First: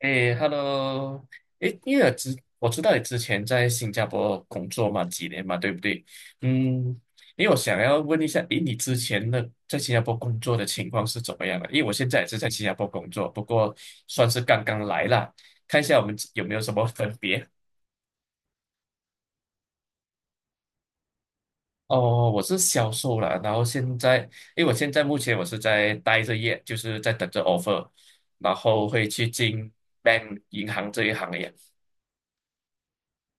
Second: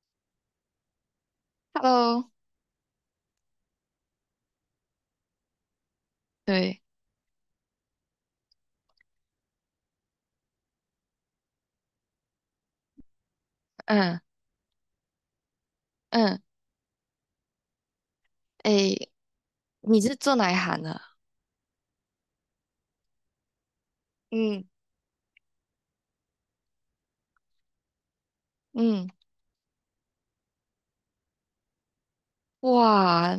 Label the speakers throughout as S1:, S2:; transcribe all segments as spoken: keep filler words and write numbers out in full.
S1: 哎，Hello，哎，因为我
S2: Hello，
S1: 知我知道你之前在新加坡工作嘛，几年嘛，对不对？
S2: 对，
S1: 嗯，因为我想要问一下，诶，你之前的在新加坡工作的情况是怎么样的？因为我现在也是在新加坡工作，不过
S2: 嗯
S1: 算是刚刚来啦，看一下我们
S2: 嗯，
S1: 有没有什么分别。
S2: 诶，你是做哪一行的？
S1: 哦，我是销售啦，然后现在，
S2: 嗯
S1: 因为我现在目前我是在待着业，就是在等着 offer，然后会
S2: 嗯，
S1: 去进 bank 银行这一行业。
S2: 哇，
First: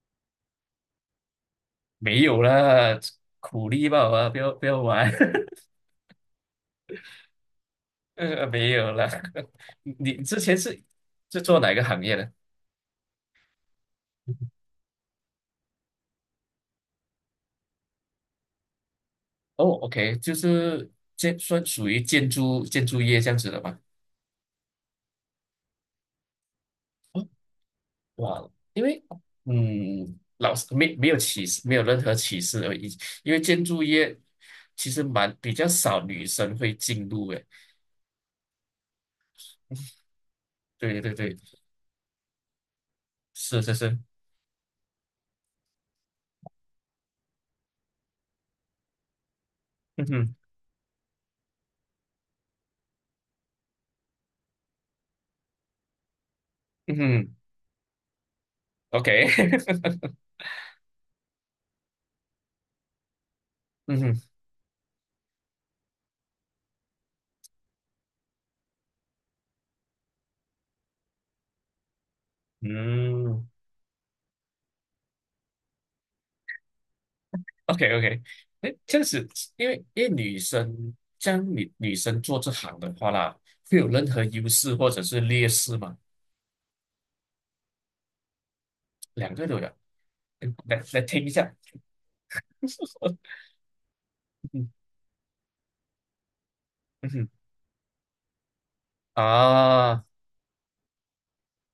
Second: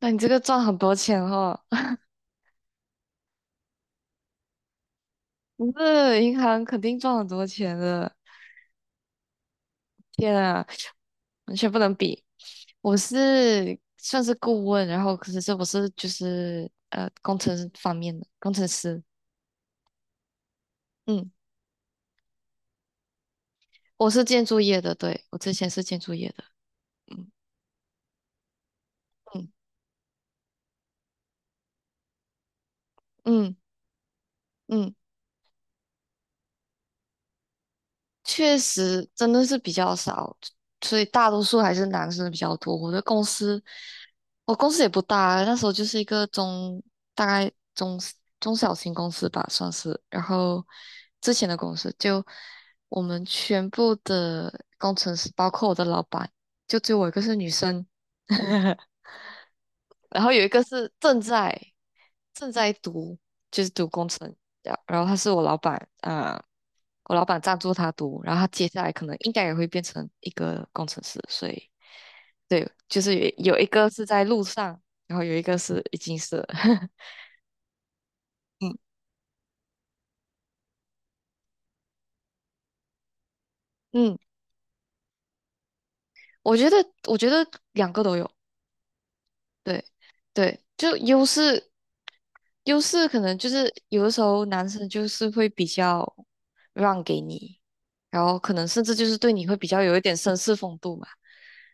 S2: 那你这个赚很多钱哦，
S1: 没有啦，苦力吧，啊，不要不要玩，
S2: 你这银行肯定赚很多钱的。
S1: 呃，没有啦。你
S2: 天
S1: 之前
S2: 啊，
S1: 是是
S2: 完
S1: 做
S2: 全
S1: 哪
S2: 不
S1: 个
S2: 能
S1: 行业
S2: 比。
S1: 的？
S2: 我是算是顾问，然后可是这我是就是呃工程师方面的工程师，
S1: 哦，OK，就是
S2: 嗯，
S1: 建算属于建筑建筑业这样子的吧？
S2: 我是建筑业的，对，我之前是建筑业的，嗯
S1: 哇，因为
S2: 嗯
S1: 嗯，老师没没有歧视，没有任何歧视而已，因为
S2: 嗯
S1: 建筑业其
S2: 嗯。
S1: 实蛮比较少女生会进入诶。
S2: 确实真的是比较少，所
S1: 对
S2: 以
S1: 对
S2: 大
S1: 对，
S2: 多数还是男生比较多。我的公
S1: 是
S2: 司，
S1: 是是，
S2: 我公司也不大，那时候就是一个中，大概中中小型公司吧，算是。
S1: 嗯
S2: 然
S1: 哼
S2: 后之前的公司就我们全部的工程师，包括我的老板，就只
S1: 嗯
S2: 有我一个
S1: 哼
S2: 是女生。
S1: ，OK，
S2: 然后有一个是正在正在读，就是 读
S1: 嗯
S2: 工
S1: 哼
S2: 程，然然后他是我老板啊、我老板赞助他读，然后他接下来可能应该也会变成一个工程师，所以对，就是有
S1: 嗯。
S2: 有一个是在路上，然后有一个是已经是了
S1: O K O K，哎，
S2: 嗯
S1: 这样子，因为因为女生，这样女女生做这行的话啦，会有任
S2: 嗯，
S1: 何优势或者是劣势吗？
S2: 我觉得我觉得两个都有，
S1: 两个都有。
S2: 对
S1: 嗯
S2: 对，
S1: 来
S2: 就
S1: 来听
S2: 优
S1: 一下，
S2: 势优势可能 就是有的时候男
S1: 嗯
S2: 生就是会比较让
S1: 嗯
S2: 给
S1: 哼
S2: 你，然后可能甚至就是对你会比较有一
S1: 啊
S2: 点绅士风度嘛。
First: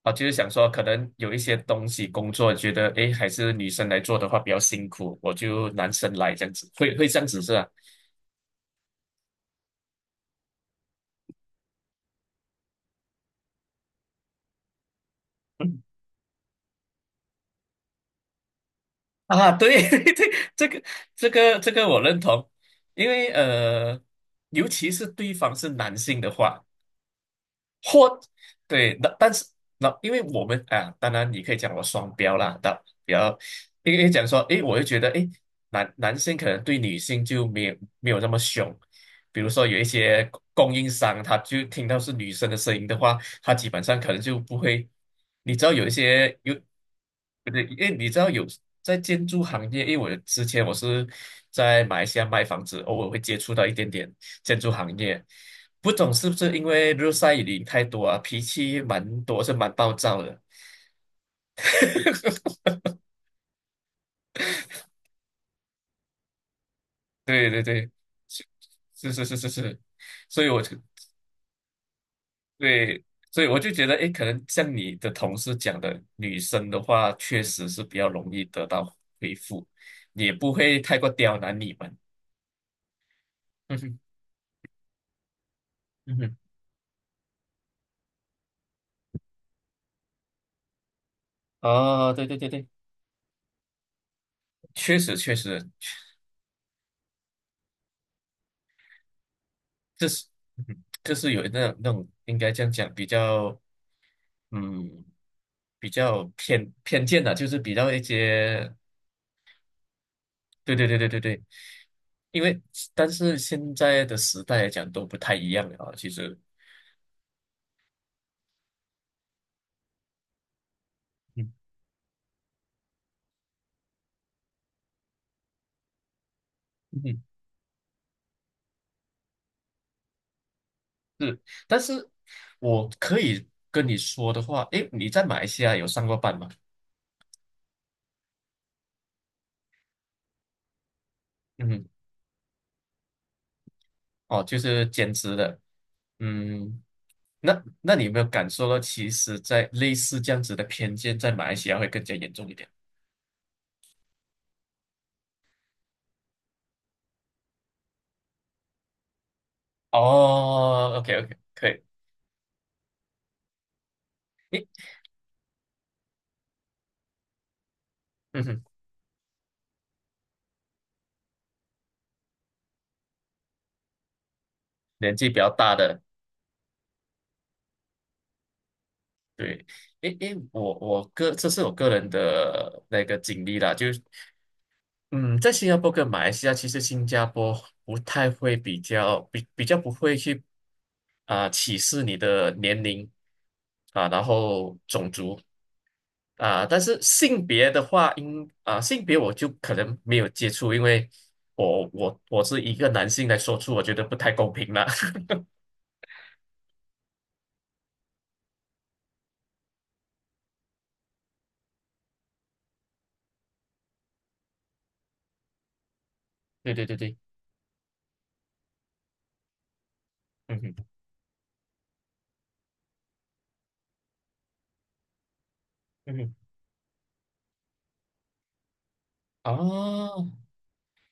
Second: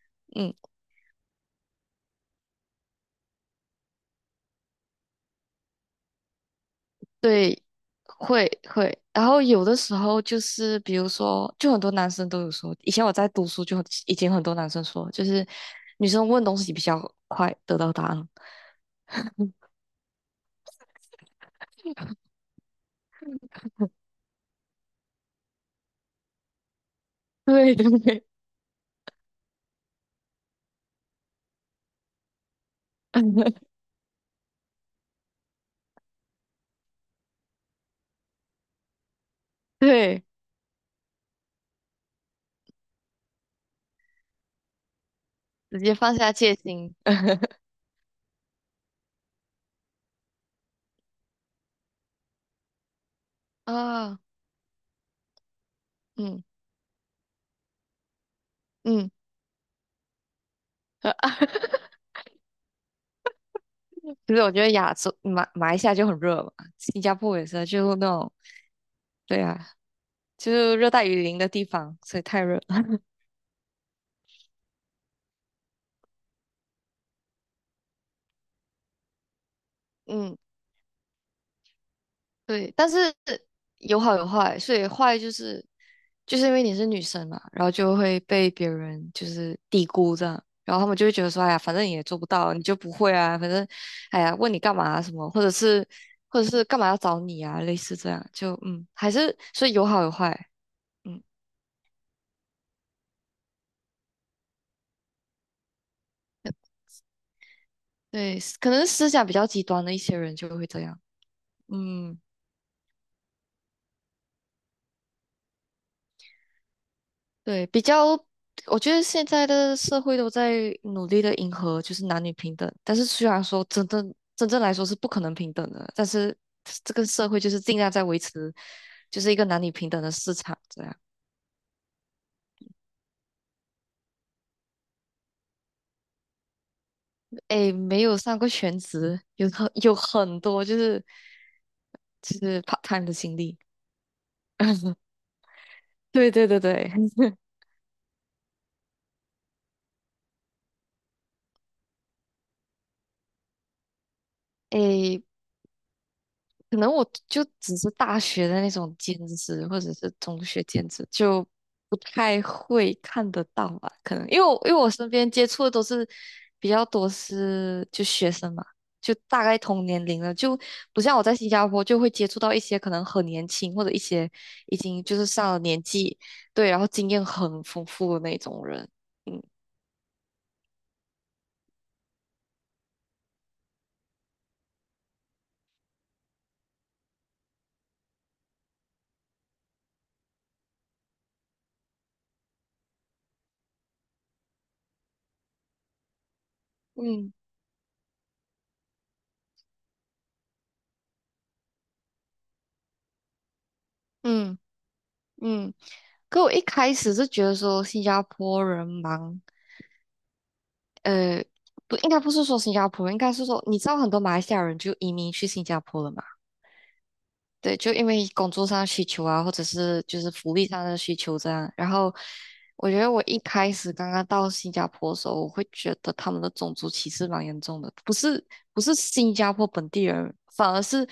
S1: 啊，就是想
S2: 嗯，
S1: 说，可能有一些东西工作，觉得哎诶还是女生来做的话比较辛苦，我就男生来这样子，会会这样子是
S2: 对，
S1: 吧？
S2: 会会。然后有的时候就是比如说，就很多男生都有说，以前我在读书就很已经很多男生说，就是
S1: 嗯
S2: 女生问东西比较快得到答案。
S1: 啊，对 对，这个这个这个我认同，因为呃，尤其是对方是男性的话。
S2: 对对
S1: 或
S2: 对，
S1: 对，那但是那因为我们啊，当然你可以讲我双标啦，但比较 因为讲说，诶，我就觉得，诶，男男性可能对女性就没有没有那么凶，比如说有一
S2: 对，
S1: 些供应商，他就听到是女生的声音的话，他基本上可能就不会，你知道
S2: 直
S1: 有一
S2: 接放下
S1: 些
S2: 戒
S1: 有，
S2: 心
S1: 不对，因为你知道有在建筑行业，因为我之前我是在马来西亚卖房子，偶尔会接触到一点点。
S2: 啊，
S1: 建筑行业，不懂是不
S2: 嗯
S1: 是因为日晒雨淋太多啊，脾气
S2: 嗯。
S1: 蛮多，是蛮暴躁的。
S2: 就是我觉得亚洲马马来西亚就很热嘛，新加坡也
S1: 对
S2: 是
S1: 对
S2: 啊，
S1: 对，
S2: 就那种
S1: 是是是
S2: 对
S1: 是
S2: 啊，
S1: 是，所以
S2: 就
S1: 我
S2: 是
S1: 就
S2: 热带雨林的地方，所以太热了。
S1: 对，所以我就觉得，诶，可能像你的同事讲的，女生的话确实是比较容易得到回复，也
S2: 嗯，
S1: 不会太过刁难你们。
S2: 对，但是
S1: 嗯
S2: 有
S1: 哼，
S2: 好有坏，所以坏就是
S1: 嗯
S2: 就
S1: 哼，
S2: 是因为你是女生嘛，然后就会被别人就是低估这样，然后他们就会觉得说，哎呀，反正你也
S1: 哦，
S2: 做不
S1: 对对对
S2: 到，你
S1: 对，
S2: 就不会啊，反正哎呀，问你干嘛
S1: 确
S2: 啊什
S1: 实
S2: 么，
S1: 确
S2: 或者
S1: 实，
S2: 是或者是干嘛要找你啊，类似这样，就嗯，还是所以有好
S1: 这
S2: 有
S1: 是
S2: 坏，
S1: 嗯哼这
S2: 嗯，
S1: 是有那种那种应该这样讲，比较。嗯，比较偏偏见的，就是比较一
S2: 对，可
S1: 些，
S2: 能思想比较极端的一些人就会
S1: 对
S2: 这
S1: 对对
S2: 样。
S1: 对对对，
S2: 嗯，
S1: 因为但是现在的时代来讲都不太一样了啊，其实，
S2: 对，比较，我觉得现在的社会都在努力的迎
S1: 嗯
S2: 合，就是男女平等。但是虽然说真正真正来说是不可能平等的，但是这个
S1: 嗯
S2: 社会就是尽量在维持，就是一个男女平等的市场这样。
S1: 是，但是我可以跟你说的话，诶，你在马来西亚有上过班吗？
S2: 诶，没有上过全职，有很有很多就是
S1: 嗯，
S2: 就是 part time 的经历。
S1: 哦，就是兼职的，
S2: 对对对
S1: 嗯，
S2: 对，
S1: 那那你有没有感受到，其实，在类似这样子的偏见，在马来西亚会更加严重一点？
S2: 诶，可能我就只是大学的那种兼职，或者是中学兼
S1: 哦
S2: 职，
S1: ，OK OK，
S2: 就
S1: 可以，
S2: 不太会看得到吧？可能因为我因为我身边接触的都是比较多是就学
S1: 嗯
S2: 生
S1: 哼，
S2: 嘛，就大概同年龄的，就不像我在新加坡就会接触到一些可能很年轻或者一些已经就
S1: 年
S2: 是
S1: 纪比较
S2: 上了
S1: 大
S2: 年
S1: 的。
S2: 纪，对，然后经验很丰富的那种人。嗯
S1: 对，因因我我个这是我个人的那个经历啦，就是嗯，在新加坡跟马来西亚，其实新加坡不太会比较比比较不会去啊、歧视你的年龄啊，然后种族啊，但是
S2: 嗯
S1: 性别的话，应啊性别我就可能没有接触，因为我我我是一个男性来说出，我觉得不太公
S2: 嗯
S1: 平啦。
S2: 嗯，可我一开始是觉得说新加坡人忙。呃，不，应该不是说新加坡人应该是说，你知道很多马来西亚人就移民去新加坡了嘛？
S1: 对对对对，
S2: 对，就因为工作上的需求啊，或者是就是福
S1: 嗯
S2: 利
S1: 哼
S2: 上的需求这样。然后，我觉得我一开始刚刚到新加坡的时候，我会觉得
S1: 嗯
S2: 他
S1: 哼，
S2: 们的种族歧视蛮严重的，不是不是新加坡本地
S1: 哦
S2: 人，反而是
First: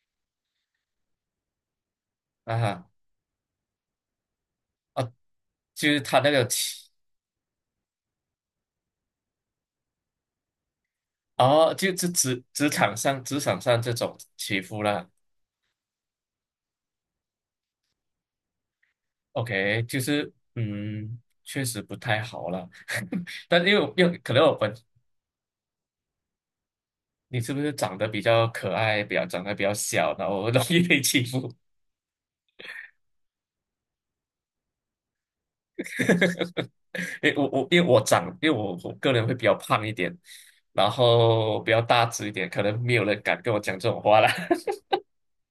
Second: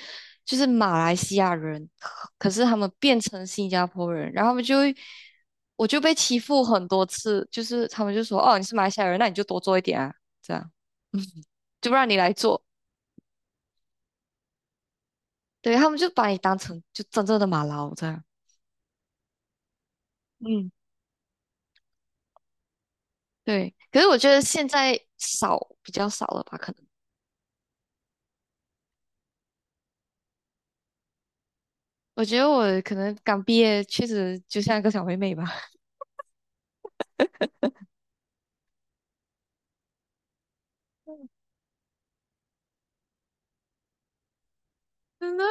S2: 就是马来西亚人，可
S1: 啊
S2: 是他
S1: 哈
S2: 们变成新加坡人，然后他们就会。
S1: 啊，
S2: 我
S1: 就
S2: 就
S1: 是
S2: 被
S1: 他那
S2: 欺
S1: 个。
S2: 负很多次，就是他们就说：“哦，你是马来西亚人，那你就多做一点啊。”这样。
S1: 哦，
S2: 就
S1: 就
S2: 不
S1: 就
S2: 让你来
S1: 职
S2: 做。
S1: 职场上职场上这种欺负啦
S2: 对，他们就把你当成就真正的马劳这样。
S1: ，OK，就是
S2: 嗯，
S1: 嗯，确实不太好了。但是
S2: 对，
S1: 因为我
S2: 可是
S1: 因
S2: 我
S1: 为
S2: 觉
S1: 可
S2: 得
S1: 能我
S2: 现
S1: 本
S2: 在少比较少了吧？可能
S1: 你是不是长得比较可爱，比较长得比较小，然后容易被欺负？
S2: 我觉得我可能刚毕业，确实就像一个小妹妹吧。
S1: 因为我我因为我长，因为我我个人会比较胖一点，然后比较大只一点，可能没有人敢跟我讲这种话啦。
S2: 真的，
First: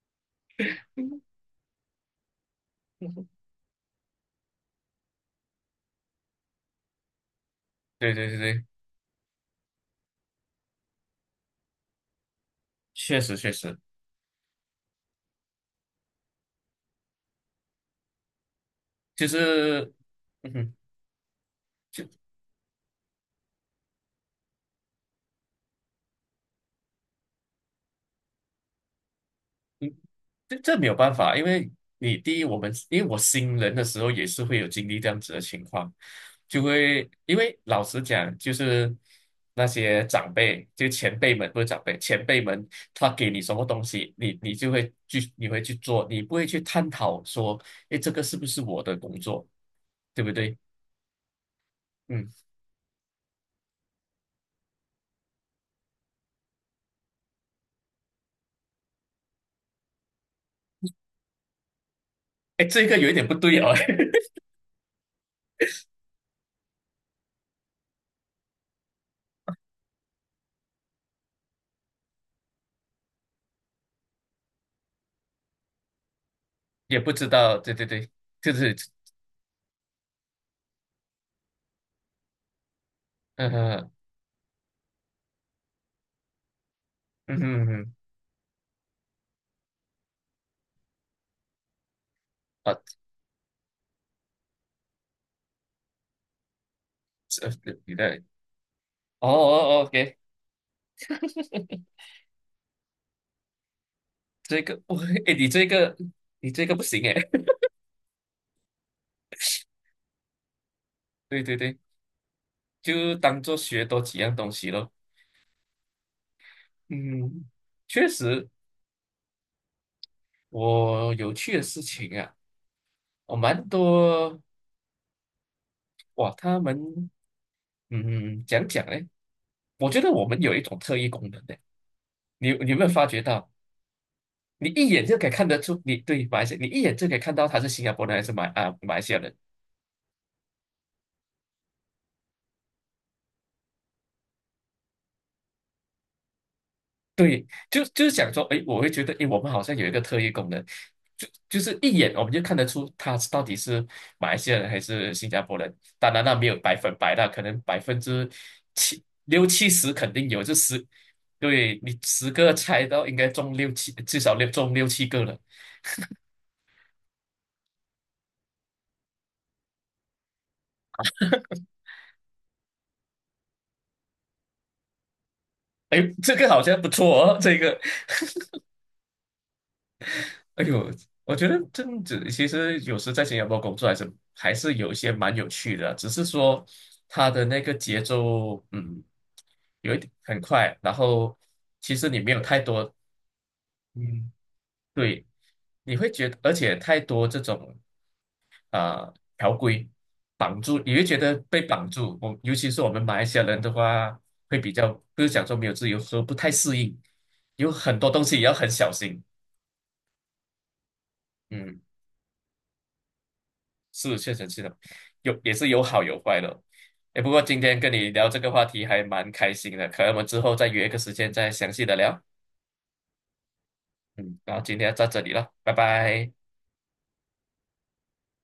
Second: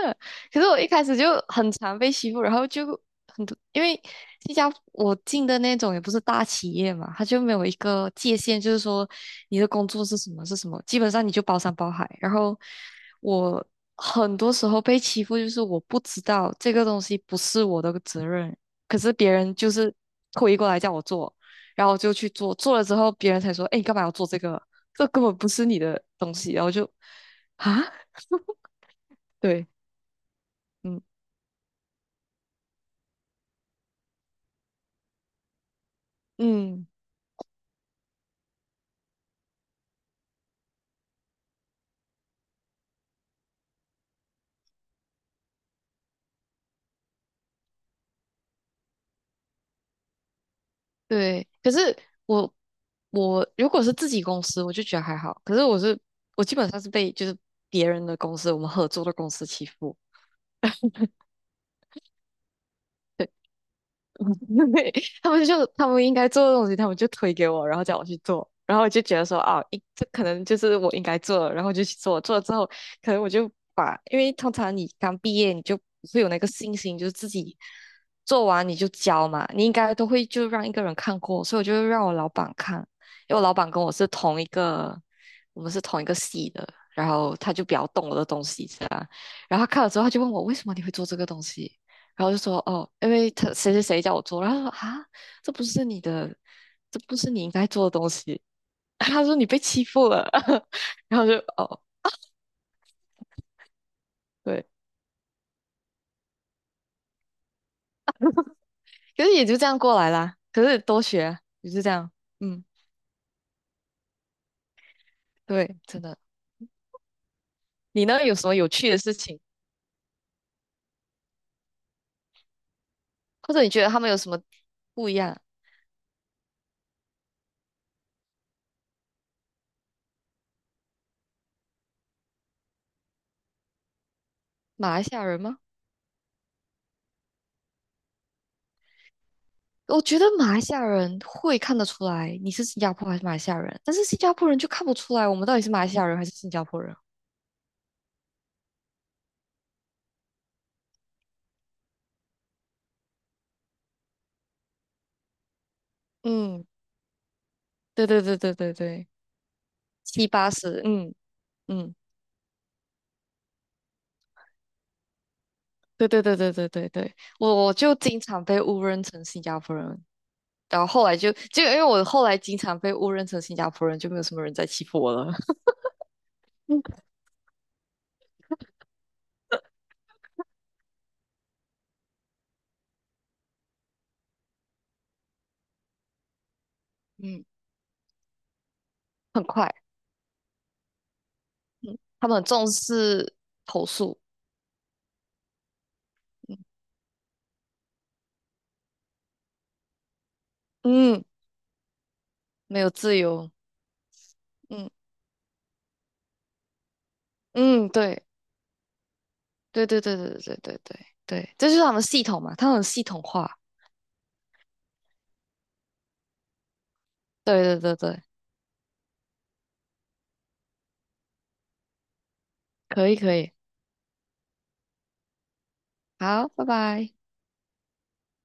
S2: 可是我一开始就很常被欺负，然后就很多，因为新加坡我进的那种也不是大企业嘛，它就没有一个
S1: 对对
S2: 界
S1: 对
S2: 限，
S1: 对，
S2: 就是说你的工作是什么是什么，基本上你就包山包海。然后
S1: 确实确
S2: 我
S1: 实，
S2: 很多时候被欺负，就是我不知道这个东西不是我的责任，可是
S1: 就
S2: 别人就
S1: 是
S2: 是
S1: 嗯
S2: 推过
S1: 哼。
S2: 来叫我做，然后我就去做，做了之后别人才说，哎，你干嘛要做这个？这根本不是你的东西，然后就啊，对，
S1: 这这没有
S2: 嗯
S1: 办法，因为你第一，我们因为我新人的时候也是会有经历这样子的情况，就
S2: 嗯。
S1: 会因为老实讲，就是那些长辈，就前辈们不是长辈，前辈们他给你什么东西，你你就会去你会去做，你不会去探讨说，诶，这个是不是我的工作，对不对？
S2: 对，可是
S1: 嗯，
S2: 我我如果是自己公司，我就觉得还好。可是我是我基本上是被就是别人的公司，我们合作的公司欺负，
S1: 诶，这个有一点不对哦，
S2: 对，他们就他们应该做的东西，他们就推给我，然后叫我去做，然后我就觉得说啊，一这可能就是我应该做的，然后就去做，做了之后，可能我就把，因为通常你刚毕业，你就不会有那个信 心，
S1: 也
S2: 就是
S1: 不知
S2: 自己
S1: 道，对对对，
S2: 做
S1: 就
S2: 完
S1: 是，
S2: 你就交嘛，你应该都会就让一个人看过，所以我就让我老板看，因为我
S1: 嗯
S2: 老板跟我
S1: 嗯
S2: 是同一个，我们是同一个系的，然后
S1: 嗯
S2: 他就比较
S1: 嗯，
S2: 懂我的东西，这样，然后他看了之后，他就问我为什么你会做这个东西。然后就说
S1: 啊，
S2: 哦，因为他谁谁谁叫我做，然后他说啊，这不是你的，这不是你
S1: 这
S2: 应
S1: 呃
S2: 该做的
S1: 你
S2: 东
S1: 的。
S2: 西。他
S1: 哦
S2: 说你被
S1: 哦哦
S2: 欺负
S1: ，OK，
S2: 了，然后就哦，
S1: 这
S2: 对，
S1: 个不会 哎，你这个你这个不行哎，
S2: 可是也就这样过来啦。可是多学 啊
S1: 对对
S2: 也
S1: 对，
S2: 是这样，嗯，
S1: 就当做学多几样东西咯。
S2: 对，真的。
S1: 嗯，
S2: 你
S1: 确
S2: 呢，有什
S1: 实，
S2: 么有趣的事情，
S1: 我有趣的事情啊，我
S2: 或者
S1: 蛮
S2: 你觉得他们有什
S1: 多
S2: 么不一样？
S1: 哇，他们嗯讲讲嘞，我觉得我们有一种特异功能的，你你有没有发觉到？你一
S2: 马来
S1: 眼
S2: 西
S1: 就
S2: 亚
S1: 可以
S2: 人
S1: 看得
S2: 吗？
S1: 出，你对马来西亚，你一眼就可以看到他是新加坡人还是马啊马来西亚人。
S2: 我觉得马来西亚人会看得出来你是新加坡还是马来西亚人，但是新加坡人就看不出来我们到底是马来西亚人还是新加坡人。
S1: 对，就就是想说，哎，我会觉得，哎，我们好像有一个特异功能，就就是一眼我们就看得出他到底是马来西亚人还是新加坡人。当然，那没有
S2: 嗯，
S1: 百分百啦，可能百分
S2: 对对
S1: 之
S2: 对对对
S1: 七
S2: 对。
S1: 六七十肯
S2: 七
S1: 定有，
S2: 八
S1: 就
S2: 十，
S1: 十，
S2: 嗯
S1: 对
S2: 嗯，
S1: 你十个猜到应该中六七，至少六中六七个了。
S2: 对对对对对对对，我我就经常被误认成新加坡人，然后后来就就因为我后来经常被误认成新加坡人，就没有什么人再欺负我了。
S1: 哎，这个好像
S2: 嗯，
S1: 不错哦，这个哎呦，我觉得这样子其实有时在新加坡工作还是还是有一些蛮有趣的，只是说它
S2: 嗯，
S1: 的那个节奏，嗯，
S2: 很快，
S1: 有一点很快，然后其
S2: 嗯，
S1: 实你
S2: 他
S1: 没
S2: 们
S1: 有
S2: 很
S1: 太
S2: 重
S1: 多，
S2: 视投诉，
S1: 嗯，对，你会觉得，而且太多这种啊、呃条规绑住，你会觉
S2: 嗯，
S1: 得被绑住。我尤其
S2: 没
S1: 是我
S2: 有
S1: 们马
S2: 自
S1: 来西亚
S2: 由，
S1: 人的话，会比
S2: 嗯
S1: 较不是讲说没有自由，说不太适应，有
S2: 嗯，
S1: 很多东
S2: 对
S1: 西也要很小心。
S2: 对对对对对对对对对，这就
S1: 嗯。
S2: 是他们系统嘛，他们很系统化，
S1: 是确实是的，有也是有好有坏的。哎，不过今
S2: 对
S1: 天跟
S2: 对对
S1: 你
S2: 对，
S1: 聊这个话题还蛮开心的，可能我们之后再约一个时间再详细的聊。
S2: 可以可以，
S1: 嗯，然后今天到这里了，拜拜。
S2: 好，拜拜。